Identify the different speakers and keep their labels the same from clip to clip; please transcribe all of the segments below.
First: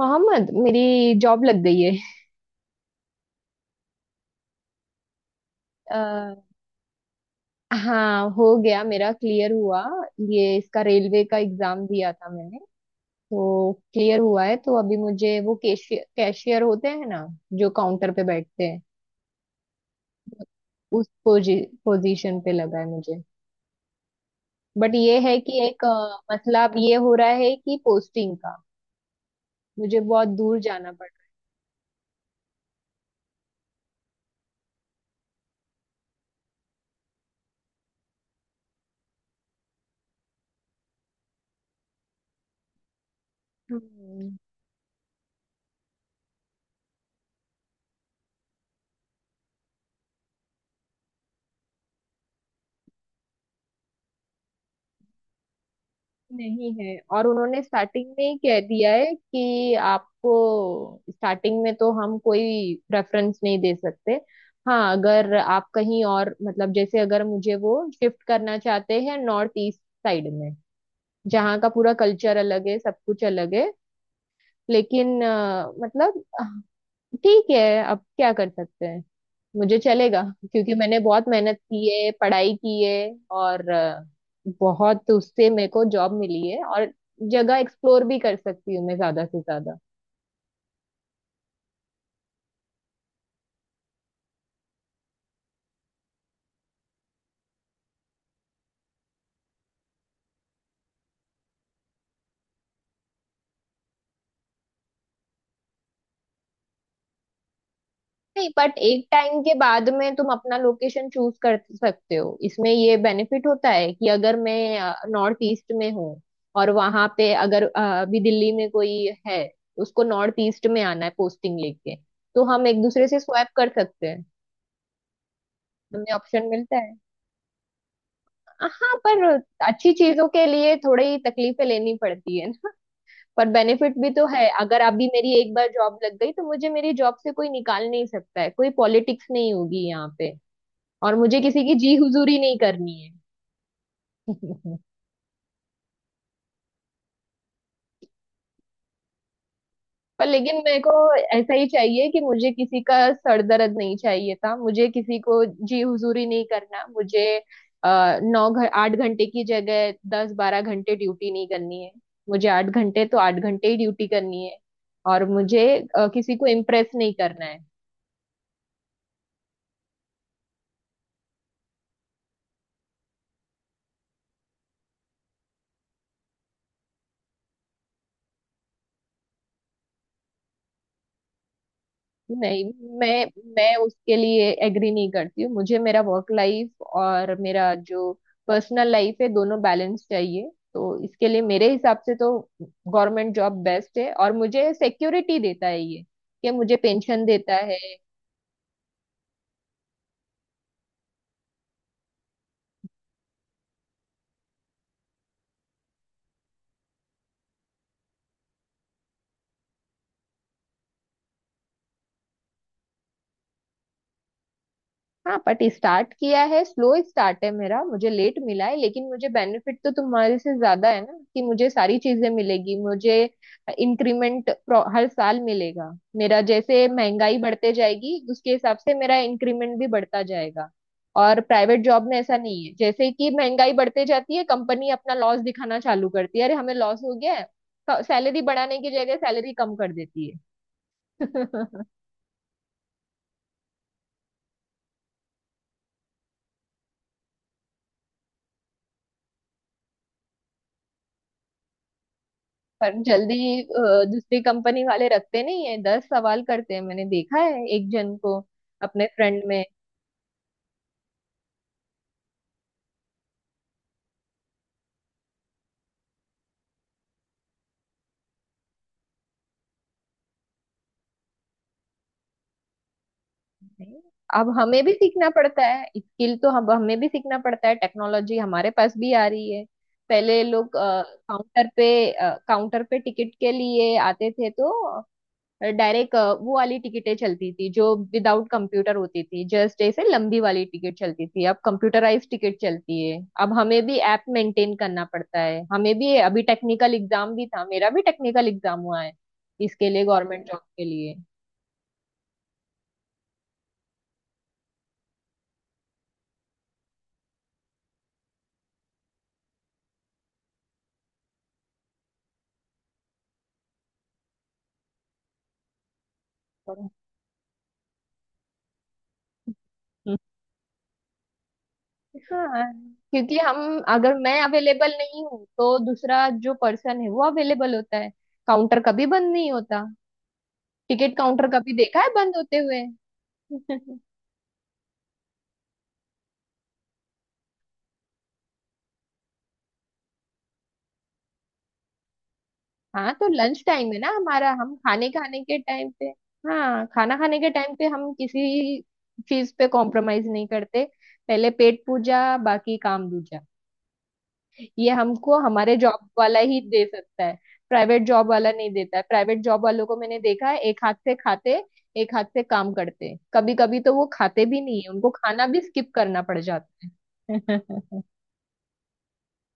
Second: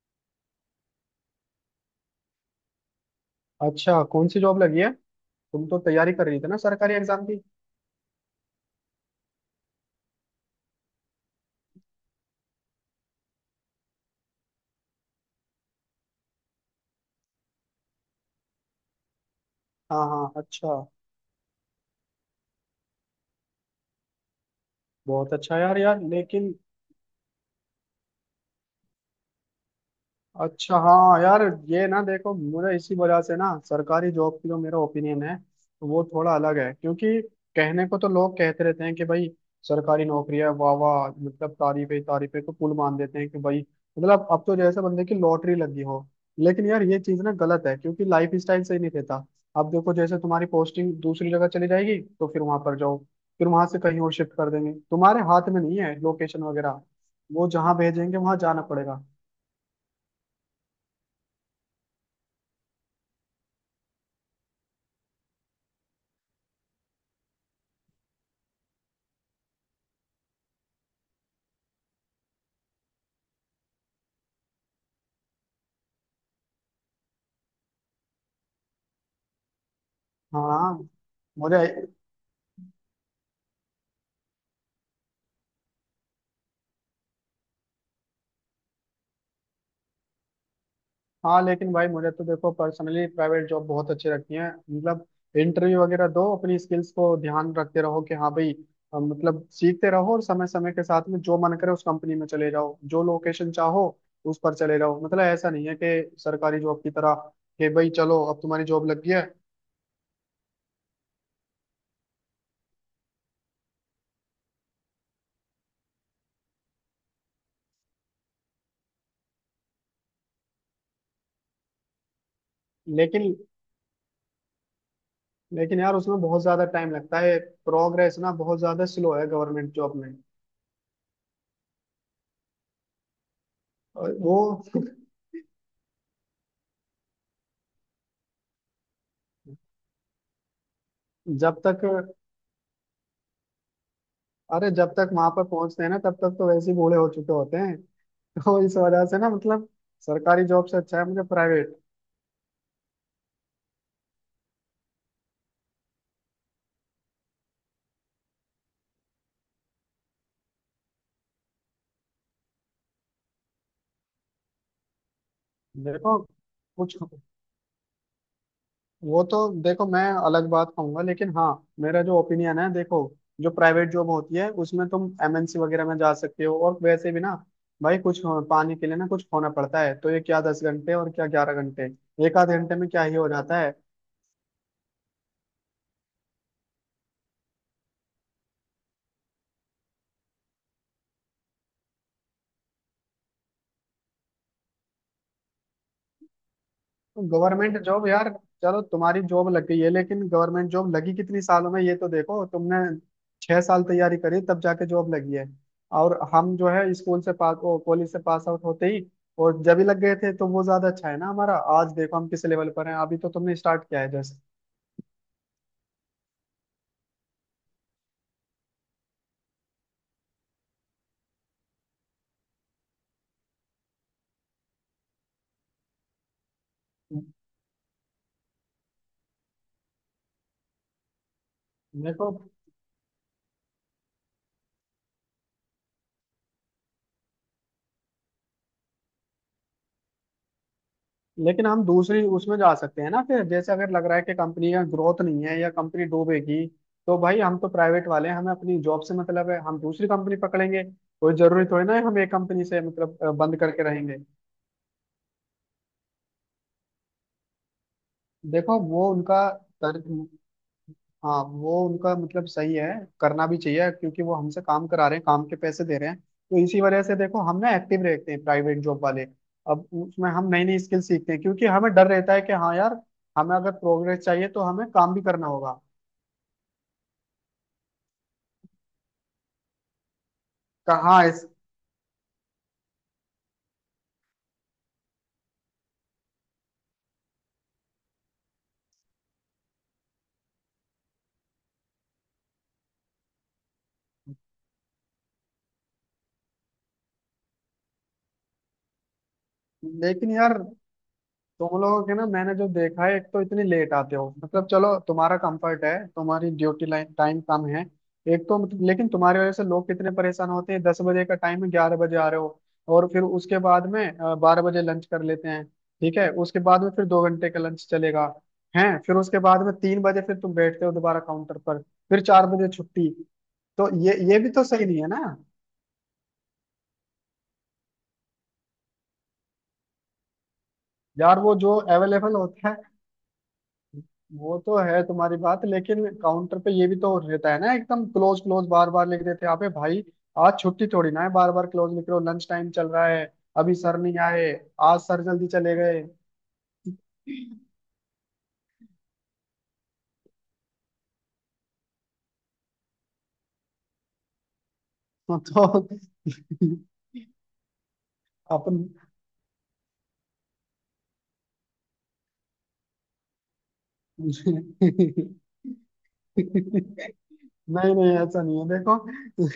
Speaker 1: मोहम्मद मेरी जॉब लग गई है।
Speaker 2: अच्छा, कौन सी जॉब लगी है? तुम तो तैयारी कर
Speaker 1: अ,
Speaker 2: रही थी ना सरकारी एग्जाम की।
Speaker 1: हाँ हो गया मेरा क्लियर हुआ। ये इसका रेलवे का एग्जाम दिया था मैंने, तो क्लियर हुआ है। तो अभी मुझे वो कैशियर कैशियर होते हैं ना, जो काउंटर पे बैठते हैं,
Speaker 2: हाँ हाँ, अच्छा।
Speaker 1: उस पोजीशन पे लगा है मुझे। बट ये
Speaker 2: बहुत
Speaker 1: है
Speaker 2: अच्छा
Speaker 1: कि
Speaker 2: यार,
Speaker 1: एक
Speaker 2: यार लेकिन,
Speaker 1: मसला अब ये हो रहा है कि पोस्टिंग का, मुझे बहुत दूर
Speaker 2: अच्छा,
Speaker 1: जाना पड़
Speaker 2: हाँ यार। ये ना देखो, मुझे इसी वजह से ना सरकारी जॉब की जो मेरा ओपिनियन है वो थोड़ा अलग है, क्योंकि कहने को तो लोग कहते रहते हैं कि भाई सरकारी नौकरी है, वाह वाह, मतलब तारीफे तारीफे को पुल मान देते हैं कि भाई,
Speaker 1: रहा
Speaker 2: मतलब अब
Speaker 1: है।
Speaker 2: तो जैसे बंदे की लॉटरी लगी हो। लेकिन यार ये चीज ना गलत है क्योंकि लाइफ स्टाइल सही नहीं रहता। अब देखो जैसे तुम्हारी पोस्टिंग दूसरी जगह चली जाएगी तो फिर वहां पर जाओ, फिर वहां से कहीं और शिफ्ट कर देंगे, तुम्हारे हाथ में नहीं है लोकेशन
Speaker 1: नहीं
Speaker 2: वगैरह।
Speaker 1: है, और
Speaker 2: वो
Speaker 1: उन्होंने
Speaker 2: जहाँ
Speaker 1: स्टार्टिंग
Speaker 2: भेजेंगे
Speaker 1: में ही
Speaker 2: वहां
Speaker 1: कह
Speaker 2: जाना
Speaker 1: दिया
Speaker 2: पड़ेगा।
Speaker 1: है कि आपको स्टार्टिंग में तो हम कोई प्रेफरेंस नहीं दे सकते। हाँ, अगर आप कहीं और मतलब जैसे अगर मुझे वो शिफ्ट करना चाहते हैं नॉर्थ ईस्ट साइड में, जहाँ का पूरा कल्चर अलग है, सब कुछ अलग है। लेकिन मतलब ठीक है, अब क्या कर सकते हैं, मुझे चलेगा।
Speaker 2: हाँ,
Speaker 1: क्योंकि मैंने बहुत मेहनत
Speaker 2: मुझे।
Speaker 1: की है, पढ़ाई की है, और बहुत उससे मेरे को जॉब मिली है, और जगह एक्सप्लोर भी कर सकती हूँ मैं ज्यादा से ज्यादा।
Speaker 2: हाँ लेकिन भाई मुझे तो देखो पर्सनली प्राइवेट जॉब बहुत अच्छी लगती है, मतलब इंटरव्यू वगैरह दो, अपनी स्किल्स को ध्यान रखते रहो कि हाँ भाई, मतलब सीखते रहो और समय समय के साथ में जो मन करे उस कंपनी में चले जाओ, जो लोकेशन चाहो उस पर चले जाओ। मतलब ऐसा नहीं है कि सरकारी जॉब की तरह कि भाई चलो अब
Speaker 1: नहीं
Speaker 2: तुम्हारी
Speaker 1: बट
Speaker 2: जॉब लग
Speaker 1: एक
Speaker 2: गई है।
Speaker 1: टाइम के बाद में तुम अपना लोकेशन चूज कर सकते हो, इसमें ये बेनिफिट होता है कि अगर मैं नॉर्थ ईस्ट में हूँ और वहां पे, अगर अभी दिल्ली में कोई है, उसको नॉर्थ ईस्ट में आना है पोस्टिंग लेके, तो हम एक दूसरे से
Speaker 2: लेकिन
Speaker 1: स्वैप कर सकते हैं,
Speaker 2: लेकिन यार
Speaker 1: हमें
Speaker 2: उसमें बहुत
Speaker 1: ऑप्शन
Speaker 2: ज्यादा
Speaker 1: मिलता
Speaker 2: टाइम
Speaker 1: है।
Speaker 2: लगता है। प्रोग्रेस ना बहुत ज्यादा
Speaker 1: हाँ
Speaker 2: स्लो
Speaker 1: पर
Speaker 2: है गवर्नमेंट
Speaker 1: अच्छी
Speaker 2: जॉब में।
Speaker 1: चीजों के लिए थोड़ी तकलीफें लेनी पड़ती है ना। पर बेनिफिट भी
Speaker 2: और
Speaker 1: तो
Speaker 2: वो।
Speaker 1: है, अगर अभी मेरी एक बार जॉब लग गई तो मुझे मेरी जॉब से कोई निकाल नहीं सकता है, कोई पॉलिटिक्स नहीं होगी यहाँ पे, और मुझे
Speaker 2: जब
Speaker 1: किसी की
Speaker 2: तक
Speaker 1: जी हुजूरी नहीं करनी
Speaker 2: अरे,
Speaker 1: है।
Speaker 2: जब तक वहां पर पहुंचते हैं ना तब तक तो वैसे ही बूढ़े हो चुके होते हैं। तो इस वजह से ना, मतलब
Speaker 1: पर
Speaker 2: सरकारी
Speaker 1: लेकिन
Speaker 2: जॉब से
Speaker 1: मेरे को
Speaker 2: अच्छा है मुझे
Speaker 1: ऐसा ही
Speaker 2: प्राइवेट।
Speaker 1: चाहिए कि मुझे किसी का सर दर्द नहीं चाहिए था, मुझे किसी को जी हुजूरी नहीं करना, मुझे अ, 8 घंटे की जगह 10 12 घंटे ड्यूटी नहीं करनी है, मुझे 8 घंटे तो 8 घंटे ही ड्यूटी करनी है। और मुझे
Speaker 2: देखो
Speaker 1: किसी को इम्प्रेस
Speaker 2: कुछ
Speaker 1: नहीं करना है।
Speaker 2: वो तो देखो मैं अलग बात कहूंगा लेकिन हाँ, मेरा जो ओपिनियन है देखो, जो प्राइवेट जॉब होती है उसमें तुम एमएनसी वगैरह में जा सकते हो, और वैसे भी ना भाई कुछ पाने के लिए ना कुछ होना पड़ता है, तो ये क्या 10 घंटे और क्या 11 घंटे, एक आध
Speaker 1: नहीं,
Speaker 2: घंटे में क्या ही
Speaker 1: मैं
Speaker 2: हो जाता
Speaker 1: मैं
Speaker 2: है।
Speaker 1: उसके लिए एग्री नहीं करती हूँ। मुझे मेरा वर्क लाइफ और मेरा जो पर्सनल लाइफ है दोनों बैलेंस चाहिए, तो इसके लिए मेरे हिसाब से तो गवर्नमेंट जॉब बेस्ट है, और मुझे सिक्योरिटी देता है ये कि मुझे पेंशन देता
Speaker 2: गवर्नमेंट
Speaker 1: है।
Speaker 2: जॉब यार, चलो तुम्हारी जॉब लग गई है लेकिन गवर्नमेंट जॉब लगी कितनी सालों में? ये तो देखो तुमने 6 साल तैयारी करी तब जाके जॉब लगी है। और हम जो है स्कूल से पास ओ कॉलेज से पास आउट होते ही और जब ही लग गए थे तो वो ज्यादा अच्छा है ना, हमारा आज देखो हम किस लेवल पर हैं, अभी तो तुमने स्टार्ट किया है जैसे।
Speaker 1: हाँ बट स्टार्ट किया है, स्लो स्टार्ट है मेरा, मुझे लेट मिला है, लेकिन मुझे बेनिफिट तो तुम्हारे से ज्यादा है ना कि मुझे सारी चीजें मिलेगी, मुझे इंक्रीमेंट हर साल मिलेगा। मेरा जैसे महंगाई बढ़ते जाएगी उसके हिसाब से मेरा इंक्रीमेंट भी बढ़ता जाएगा। और प्राइवेट जॉब में
Speaker 2: देखो,
Speaker 1: ऐसा नहीं है, जैसे कि महंगाई बढ़ते जाती है कंपनी अपना लॉस दिखाना चालू करती है, अरे हमें लॉस हो गया है, सैलरी बढ़ाने की जगह सैलरी कम कर देती है।
Speaker 2: लेकिन हम दूसरी उसमें जा सकते हैं ना फिर, जैसे अगर लग रहा है कि कंपनी का ग्रोथ नहीं है या कंपनी डूबेगी तो भाई हम तो प्राइवेट वाले हैं, हमें अपनी जॉब से मतलब है, हम दूसरी कंपनी पकड़ेंगे, कोई जरूरी थोड़ी ना है हम एक कंपनी से
Speaker 1: पर
Speaker 2: मतलब
Speaker 1: जल्दी
Speaker 2: बंद करके रहेंगे।
Speaker 1: दूसरी कंपनी वाले रखते नहीं है, 10 सवाल करते हैं, मैंने देखा है एक जन को
Speaker 2: देखो
Speaker 1: अपने
Speaker 2: वो
Speaker 1: फ्रेंड
Speaker 2: उनका
Speaker 1: में।
Speaker 2: तर्क हाँ, वो उनका मतलब सही है, करना भी चाहिए क्योंकि वो हमसे काम करा रहे हैं, काम के पैसे दे रहे हैं, तो इसी वजह से देखो हम ना एक्टिव रहते हैं प्राइवेट जॉब वाले। अब उसमें हम नई नई स्किल सीखते हैं क्योंकि हमें डर रहता है कि हाँ यार, हमें अगर प्रोग्रेस
Speaker 1: अब
Speaker 2: चाहिए तो
Speaker 1: हमें
Speaker 2: हमें
Speaker 1: भी
Speaker 2: काम भी
Speaker 1: सीखना
Speaker 2: करना
Speaker 1: पड़ता
Speaker 2: होगा।
Speaker 1: है स्किल, तो हम हमें भी सीखना पड़ता है, टेक्नोलॉजी हमारे पास भी आ रही है। पहले लोग
Speaker 2: कहाँ इस
Speaker 1: काउंटर पे टिकट के लिए आते थे, तो डायरेक्ट वो वाली टिकटें चलती थी जो विदाउट कंप्यूटर होती थी, जस्ट ऐसे लंबी वाली टिकट चलती थी। अब कंप्यूटराइज टिकट चलती है, अब हमें भी ऐप मेंटेन करना पड़ता है, हमें भी अभी टेक्निकल एग्जाम भी था, मेरा भी टेक्निकल एग्जाम हुआ है इसके लिए,
Speaker 2: लेकिन
Speaker 1: गवर्नमेंट जॉब
Speaker 2: यार,
Speaker 1: के लिए।
Speaker 2: तुम लोगों के ना मैंने जो देखा है, एक तो इतनी लेट आते हो, मतलब चलो तुम्हारा कंफर्ट है, तुम्हारी ड्यूटी लाइन टाइम कम है, एक तो, मतलब लेकिन तुम्हारी वजह से लोग कितने परेशान होते हैं, 10 बजे का टाइम है 11 बजे आ रहे हो, और फिर उसके बाद में 12 बजे लंच कर लेते हैं, ठीक है, उसके बाद
Speaker 1: पर-
Speaker 2: में फिर 2 घंटे का लंच चलेगा है, फिर उसके बाद में 3 बजे फिर तुम बैठते हो दोबारा काउंटर पर, फिर चार
Speaker 1: हाँ,
Speaker 2: बजे छुट्टी।
Speaker 1: क्योंकि हम
Speaker 2: तो ये
Speaker 1: अगर
Speaker 2: ये
Speaker 1: मैं
Speaker 2: भी तो सही
Speaker 1: अवेलेबल
Speaker 2: नहीं है
Speaker 1: नहीं
Speaker 2: ना।
Speaker 1: हूँ तो दूसरा जो पर्सन है वो अवेलेबल होता है, काउंटर कभी बंद नहीं होता, टिकट
Speaker 2: यार
Speaker 1: काउंटर
Speaker 2: वो
Speaker 1: कभी
Speaker 2: जो
Speaker 1: देखा है
Speaker 2: अवेलेबल
Speaker 1: बंद होते
Speaker 2: होता है
Speaker 1: हुए?
Speaker 2: वो तो है तुम्हारी बात, लेकिन काउंटर पे ये भी तो रहता है ना, एकदम क्लोज क्लोज बार बार लिख देते हैं, अबे भाई आज छुट्टी थोड़ी ना है, बार बार क्लोज लिख रहे हो, लंच टाइम चल रहा
Speaker 1: हाँ तो
Speaker 2: है,
Speaker 1: लंच
Speaker 2: अभी
Speaker 1: टाइम है
Speaker 2: सर
Speaker 1: ना
Speaker 2: नहीं
Speaker 1: हमारा,
Speaker 2: आए,
Speaker 1: हम
Speaker 2: आज
Speaker 1: खाने
Speaker 2: सर
Speaker 1: खाने
Speaker 2: जल्दी
Speaker 1: के
Speaker 2: चले
Speaker 1: टाइम
Speaker 2: गए।
Speaker 1: पे, हाँ खाना खाने के टाइम पे हम किसी चीज पे कॉम्प्रोमाइज नहीं करते। पहले पेट पूजा, बाकी काम दूजा। ये हमको हमारे
Speaker 2: तो
Speaker 1: जॉब वाला ही दे सकता है, प्राइवेट जॉब वाला नहीं
Speaker 2: अपन
Speaker 1: देता है। प्राइवेट जॉब वालों को मैंने देखा है एक हाथ से खाते, एक हाथ से काम करते, कभी कभी तो वो खाते भी नहीं है, उनको
Speaker 2: नहीं,
Speaker 1: खाना भी स्किप करना पड़ जाता
Speaker 2: नहीं, ऐसा नहीं है। देखो,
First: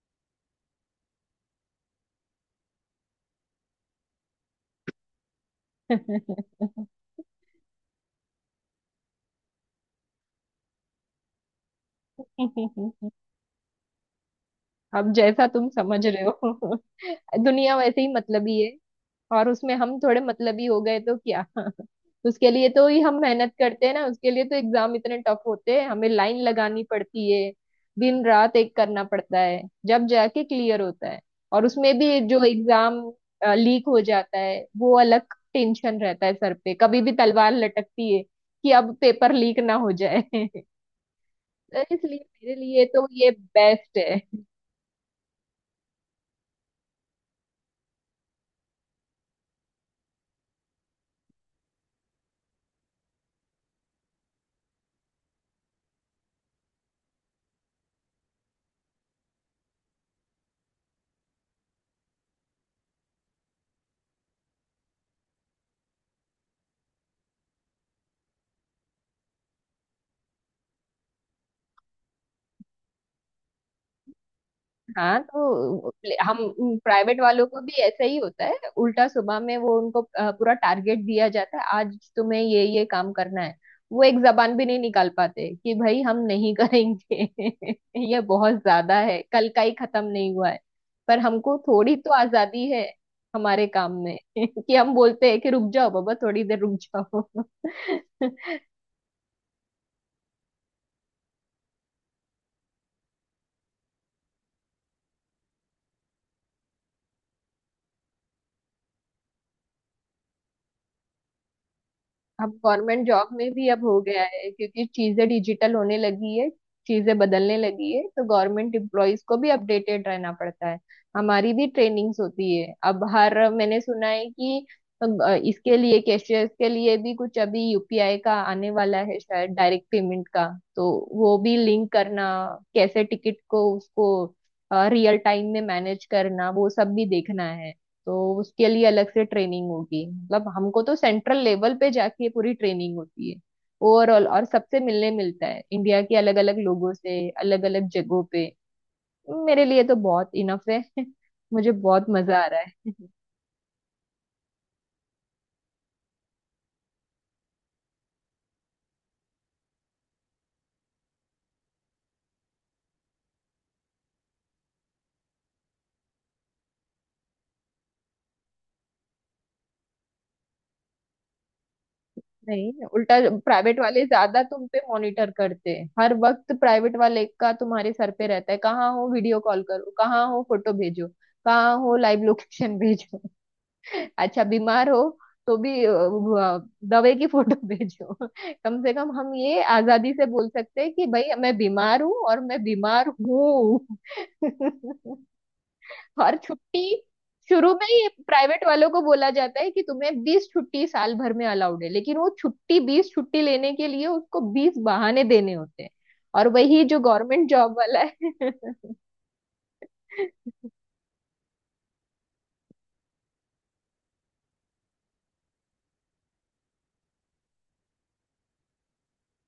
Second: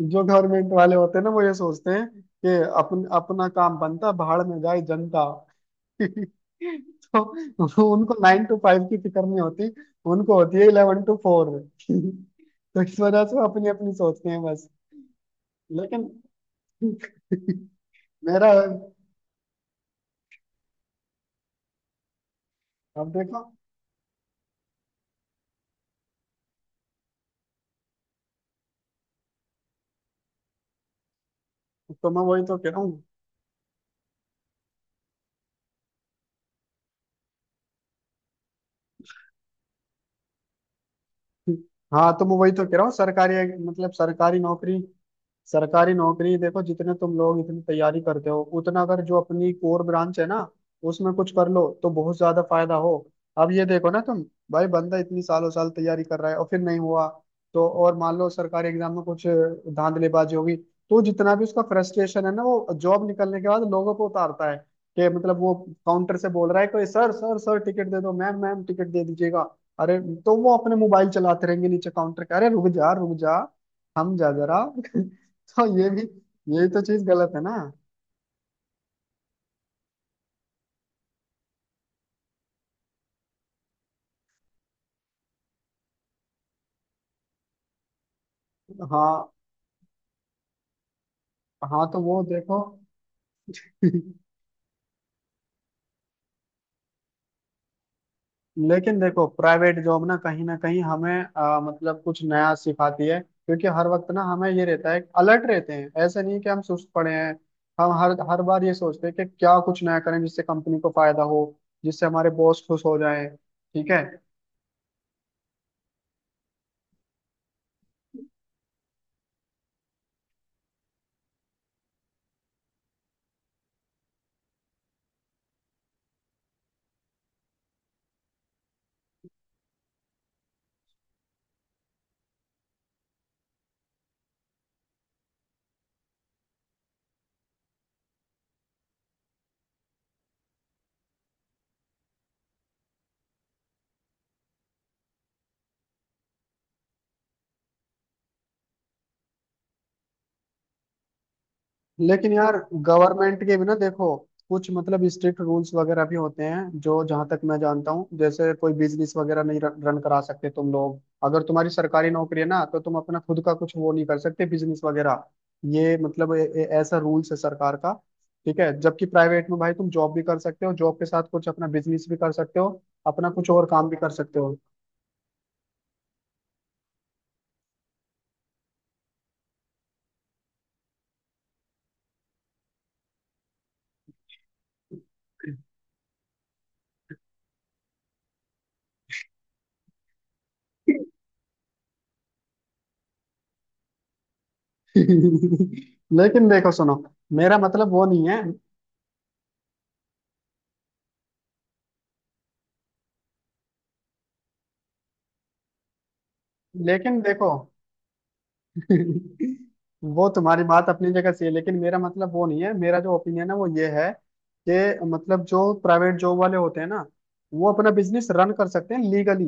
Speaker 2: जो गवर्नमेंट वाले होते हैं ना वो ये सोचते हैं कि अपन अपना काम बनता, भाड़ में जाए जनता। तो उनको 9 to 5 की फिक्र नहीं होती, उनको होती है 11 to 4। तो इस
Speaker 1: है।
Speaker 2: वजह से वो अपनी अपनी सोचते हैं बस।
Speaker 1: अब जैसा तुम समझ
Speaker 2: लेकिन
Speaker 1: रहे हो। दुनिया वैसे ही
Speaker 2: मेरा
Speaker 1: मतलबी है, और उसमें हम थोड़े मतलबी हो गए तो क्या? उसके लिए तो ही
Speaker 2: अब
Speaker 1: हम
Speaker 2: देखो
Speaker 1: मेहनत करते हैं ना, उसके लिए तो एग्जाम इतने टफ होते हैं, हमें लाइन लगानी पड़ती है, दिन रात एक करना पड़ता है, जब जाके क्लियर होता है। और उसमें
Speaker 2: तो
Speaker 1: भी
Speaker 2: मैं वही
Speaker 1: जो
Speaker 2: तो कह रहा
Speaker 1: एग्जाम
Speaker 2: हूँ।
Speaker 1: लीक हो जाता है वो अलग टेंशन रहता है, सर पे कभी भी तलवार लटकती है कि अब पेपर लीक ना हो जाए। तो
Speaker 2: हाँ
Speaker 1: इसलिए
Speaker 2: तो मैं वही
Speaker 1: मेरे
Speaker 2: तो कह
Speaker 1: लिए
Speaker 2: रहा हूँ,
Speaker 1: तो ये
Speaker 2: सरकारी, मतलब
Speaker 1: बेस्ट है।
Speaker 2: सरकारी नौकरी। सरकारी नौकरी देखो, जितने तुम लोग इतनी तैयारी करते हो, उतना अगर जो अपनी कोर ब्रांच है ना उसमें कुछ कर लो तो बहुत ज्यादा फायदा हो। अब ये देखो ना तुम, भाई बंदा इतनी सालों साल तैयारी कर रहा है और फिर नहीं हुआ तो, और मान लो सरकारी एग्जाम में कुछ धांधलीबाजी होगी, तो जितना भी उसका फ्रस्ट्रेशन है ना वो जॉब निकलने के बाद लोगों को उतारता है, कि मतलब वो काउंटर से बोल रहा है, कोई सर सर सर टिकट दे दो, मैम मैम टिकट दे दीजिएगा, अरे, तो वो अपने मोबाइल चलाते रहेंगे नीचे काउंटर के, अरे रुक जा हम जा जरा।
Speaker 1: हाँ
Speaker 2: तो ये
Speaker 1: तो
Speaker 2: भी,
Speaker 1: हम
Speaker 2: यही तो चीज
Speaker 1: प्राइवेट
Speaker 2: गलत है
Speaker 1: वालों
Speaker 2: ना।
Speaker 1: को भी ऐसा ही होता है उल्टा, सुबह में वो उनको पूरा टारगेट दिया जाता है, आज तुम्हें ये काम करना है, वो एक जबान भी नहीं निकाल पाते कि भाई हम नहीं करेंगे, ये बहुत ज्यादा है,
Speaker 2: हाँ
Speaker 1: कल का ही खत्म नहीं हुआ है। पर हमको
Speaker 2: हाँ,
Speaker 1: थोड़ी
Speaker 2: तो
Speaker 1: तो
Speaker 2: वो देखो।
Speaker 1: आजादी है हमारे काम में, कि हम बोलते हैं कि रुक जाओ बाबा, थोड़ी देर रुक जाओ।
Speaker 2: लेकिन देखो, प्राइवेट जॉब ना कहीं हमें मतलब कुछ नया सिखाती है, क्योंकि हर वक्त ना हमें ये रहता है, अलर्ट रहते हैं ऐसे नहीं कि हम सुस्त पड़े हैं। हम हर हर बार ये सोचते हैं कि क्या कुछ नया करें जिससे कंपनी को फायदा हो, जिससे हमारे
Speaker 1: अब
Speaker 2: बॉस खुश हो
Speaker 1: गवर्नमेंट
Speaker 2: जाए।
Speaker 1: जॉब में भी अब
Speaker 2: ठीक
Speaker 1: हो
Speaker 2: है
Speaker 1: गया है, क्योंकि चीजें डिजिटल होने लगी है, चीजें बदलने लगी है, तो गवर्नमेंट एम्प्लॉयज को भी अपडेटेड रहना पड़ता है। हमारी भी ट्रेनिंग्स होती है अब, हर मैंने सुना है कि अ, इसके लिए कैशियर्स के लिए भी कुछ अभी यूपीआई का आने वाला है शायद डायरेक्ट पेमेंट का, तो वो भी लिंक करना, कैसे टिकट को उसको रियल टाइम में मैनेज करना, वो सब भी देखना है। तो उसके लिए अलग से ट्रेनिंग होगी, मतलब हमको तो सेंट्रल लेवल पे जाके पूरी ट्रेनिंग होती है ओवरऑल, और सबसे मिलने मिलता है, इंडिया के अलग अलग लोगों से, अलग अलग जगहों पे। मेरे लिए तो बहुत इनफ है। मुझे बहुत
Speaker 2: लेकिन
Speaker 1: मजा आ
Speaker 2: यार,
Speaker 1: रहा है।
Speaker 2: गवर्नमेंट के भी ना देखो कुछ, मतलब स्ट्रिक्ट रूल्स वगैरह भी होते हैं, जो जहां तक मैं जानता हूँ जैसे कोई बिजनेस वगैरह नहीं रन करा सकते तुम लोग, अगर तुम्हारी सरकारी नौकरी है ना तो तुम अपना खुद का कुछ वो नहीं कर सकते, बिजनेस वगैरह। ये मतलब ए, ए, ऐसा रूल्स है सरकार का, ठीक है, जबकि प्राइवेट में भाई तुम जॉब भी कर सकते हो, जॉब के साथ कुछ अपना बिजनेस भी कर सकते हो,
Speaker 1: नहीं उल्टा,
Speaker 2: अपना कुछ और
Speaker 1: प्राइवेट
Speaker 2: काम भी
Speaker 1: वाले
Speaker 2: कर सकते
Speaker 1: ज्यादा
Speaker 2: हो।
Speaker 1: तुम पे मॉनिटर करते हैं, हर वक्त प्राइवेट वाले का तुम्हारे सर पे रहता है, कहाँ हो वीडियो कॉल करो, कहाँ हो फोटो भेजो, कहाँ हो लाइव लोकेशन भेजो, अच्छा बीमार हो तो भी दवाई की फोटो भेजो। कम से कम हम ये आजादी से बोल सकते हैं कि भाई मैं बीमार हूँ, और मैं बीमार हूँ। और
Speaker 2: लेकिन देखो
Speaker 1: छुट्टी
Speaker 2: सुनो, मेरा
Speaker 1: शुरू में
Speaker 2: मतलब वो
Speaker 1: ही
Speaker 2: नहीं है।
Speaker 1: प्राइवेट वालों को बोला जाता है कि तुम्हें 20 छुट्टी साल भर में अलाउड है, लेकिन वो छुट्टी, 20 छुट्टी लेने के लिए उसको 20 बहाने देने होते हैं, और वही जो
Speaker 2: लेकिन
Speaker 1: गवर्नमेंट
Speaker 2: देखो
Speaker 1: जॉब वाला है।
Speaker 2: वो तुम्हारी बात अपनी जगह सही है, लेकिन मेरा मतलब वो नहीं है, मेरा जो ओपिनियन है वो ये है कि मतलब जो प्राइवेट जॉब वाले होते हैं ना, वो अपना बिजनेस रन कर सकते हैं लीगली।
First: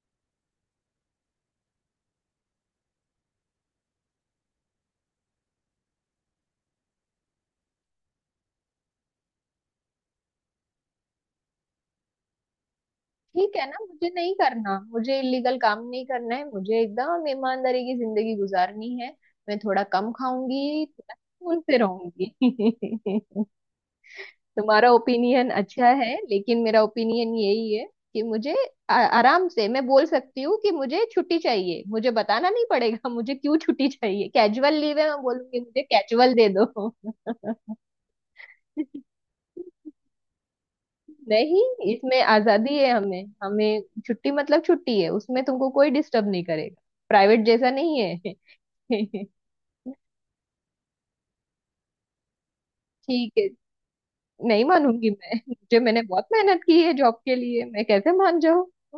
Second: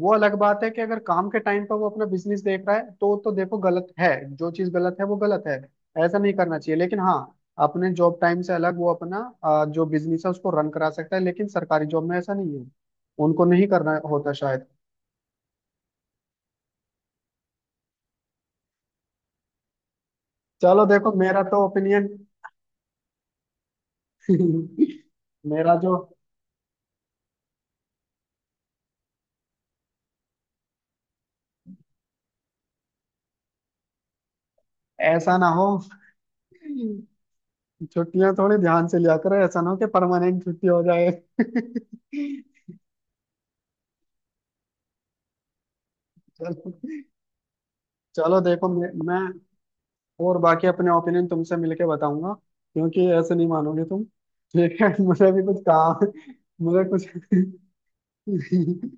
Speaker 2: वो अलग बात है कि अगर काम के टाइम पर वो अपना बिजनेस देख रहा है तो देखो गलत है। जो चीज गलत है वो गलत है, ऐसा नहीं करना चाहिए, लेकिन हाँ अपने जॉब टाइम से अलग वो अपना जो बिजनेस है उसको रन करा सकता है, लेकिन सरकारी जॉब में ऐसा नहीं है, उनको
Speaker 1: ठीक है
Speaker 2: नहीं
Speaker 1: ना,
Speaker 2: करना
Speaker 1: मुझे
Speaker 2: होता
Speaker 1: नहीं
Speaker 2: शायद।
Speaker 1: करना, मुझे इलीगल काम नहीं करना है, मुझे एकदम ईमानदारी की जिंदगी गुजारनी है। मैं थोड़ा कम खाऊंगी,
Speaker 2: चलो देखो
Speaker 1: थोड़ा
Speaker 2: मेरा
Speaker 1: सुकून
Speaker 2: तो
Speaker 1: से
Speaker 2: ओपिनियन।
Speaker 1: रहूंगी। तुम्हारा ओपिनियन
Speaker 2: मेरा
Speaker 1: अच्छा
Speaker 2: जो
Speaker 1: है, लेकिन मेरा ओपिनियन यही है कि मुझे आराम से मैं बोल सकती हूँ कि मुझे छुट्टी चाहिए, मुझे बताना नहीं पड़ेगा मुझे क्यों छुट्टी चाहिए, कैजुअल लीव है, मैं
Speaker 2: ऐसा ना
Speaker 1: बोलूंगी
Speaker 2: हो
Speaker 1: मुझे कैजुअल दे दो।
Speaker 2: छुट्टियां थोड़ी ध्यान से लिया करो, ऐसा ना हो कि परमानेंट छुट्टी हो जाए।
Speaker 1: नहीं, इसमें आजादी है, हमें हमें छुट्टी मतलब छुट्टी है, उसमें तुमको कोई डिस्टर्ब नहीं
Speaker 2: चलो,
Speaker 1: करेगा, प्राइवेट जैसा नहीं है।
Speaker 2: चलो देखो मैं, मैं और बाकी अपने ओपिनियन तुमसे मिलके बताऊंगा, क्योंकि
Speaker 1: ठीक
Speaker 2: ऐसे नहीं
Speaker 1: है,
Speaker 2: मानोगे तुम।
Speaker 1: नहीं
Speaker 2: ठीक है,
Speaker 1: मानूंगी
Speaker 2: मुझे
Speaker 1: मैं,
Speaker 2: भी कुछ
Speaker 1: मुझे मैंने
Speaker 2: काम
Speaker 1: बहुत मेहनत की
Speaker 2: मुझे
Speaker 1: है
Speaker 2: कुछ
Speaker 1: जॉब के लिए, मैं कैसे मान जाऊँ?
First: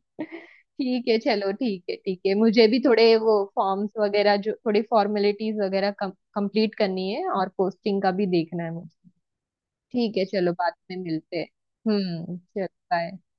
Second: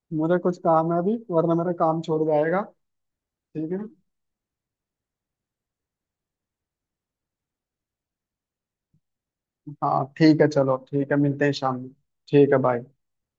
Speaker 2: मुझे कुछ काम है
Speaker 1: ठीक
Speaker 2: अभी
Speaker 1: है चलो,
Speaker 2: वरना मेरा
Speaker 1: ठीक है
Speaker 2: काम
Speaker 1: ठीक
Speaker 2: छोड़
Speaker 1: है,
Speaker 2: जाएगा।
Speaker 1: मुझे भी थोड़े वो
Speaker 2: ठीक है,
Speaker 1: फॉर्म्स वगैरह जो, थोड़ी फॉर्मेलिटीज वगैरह कंप्लीट करनी है, और पोस्टिंग का भी देखना है मुझे।
Speaker 2: हाँ
Speaker 1: ठीक है
Speaker 2: ठीक है,
Speaker 1: चलो, बाद
Speaker 2: चलो
Speaker 1: में
Speaker 2: ठीक है,
Speaker 1: मिलते
Speaker 2: मिलते
Speaker 1: हैं।
Speaker 2: हैं शाम में।
Speaker 1: हम्म,
Speaker 2: ठीक है,
Speaker 1: चलो
Speaker 2: बाय।
Speaker 1: बाय।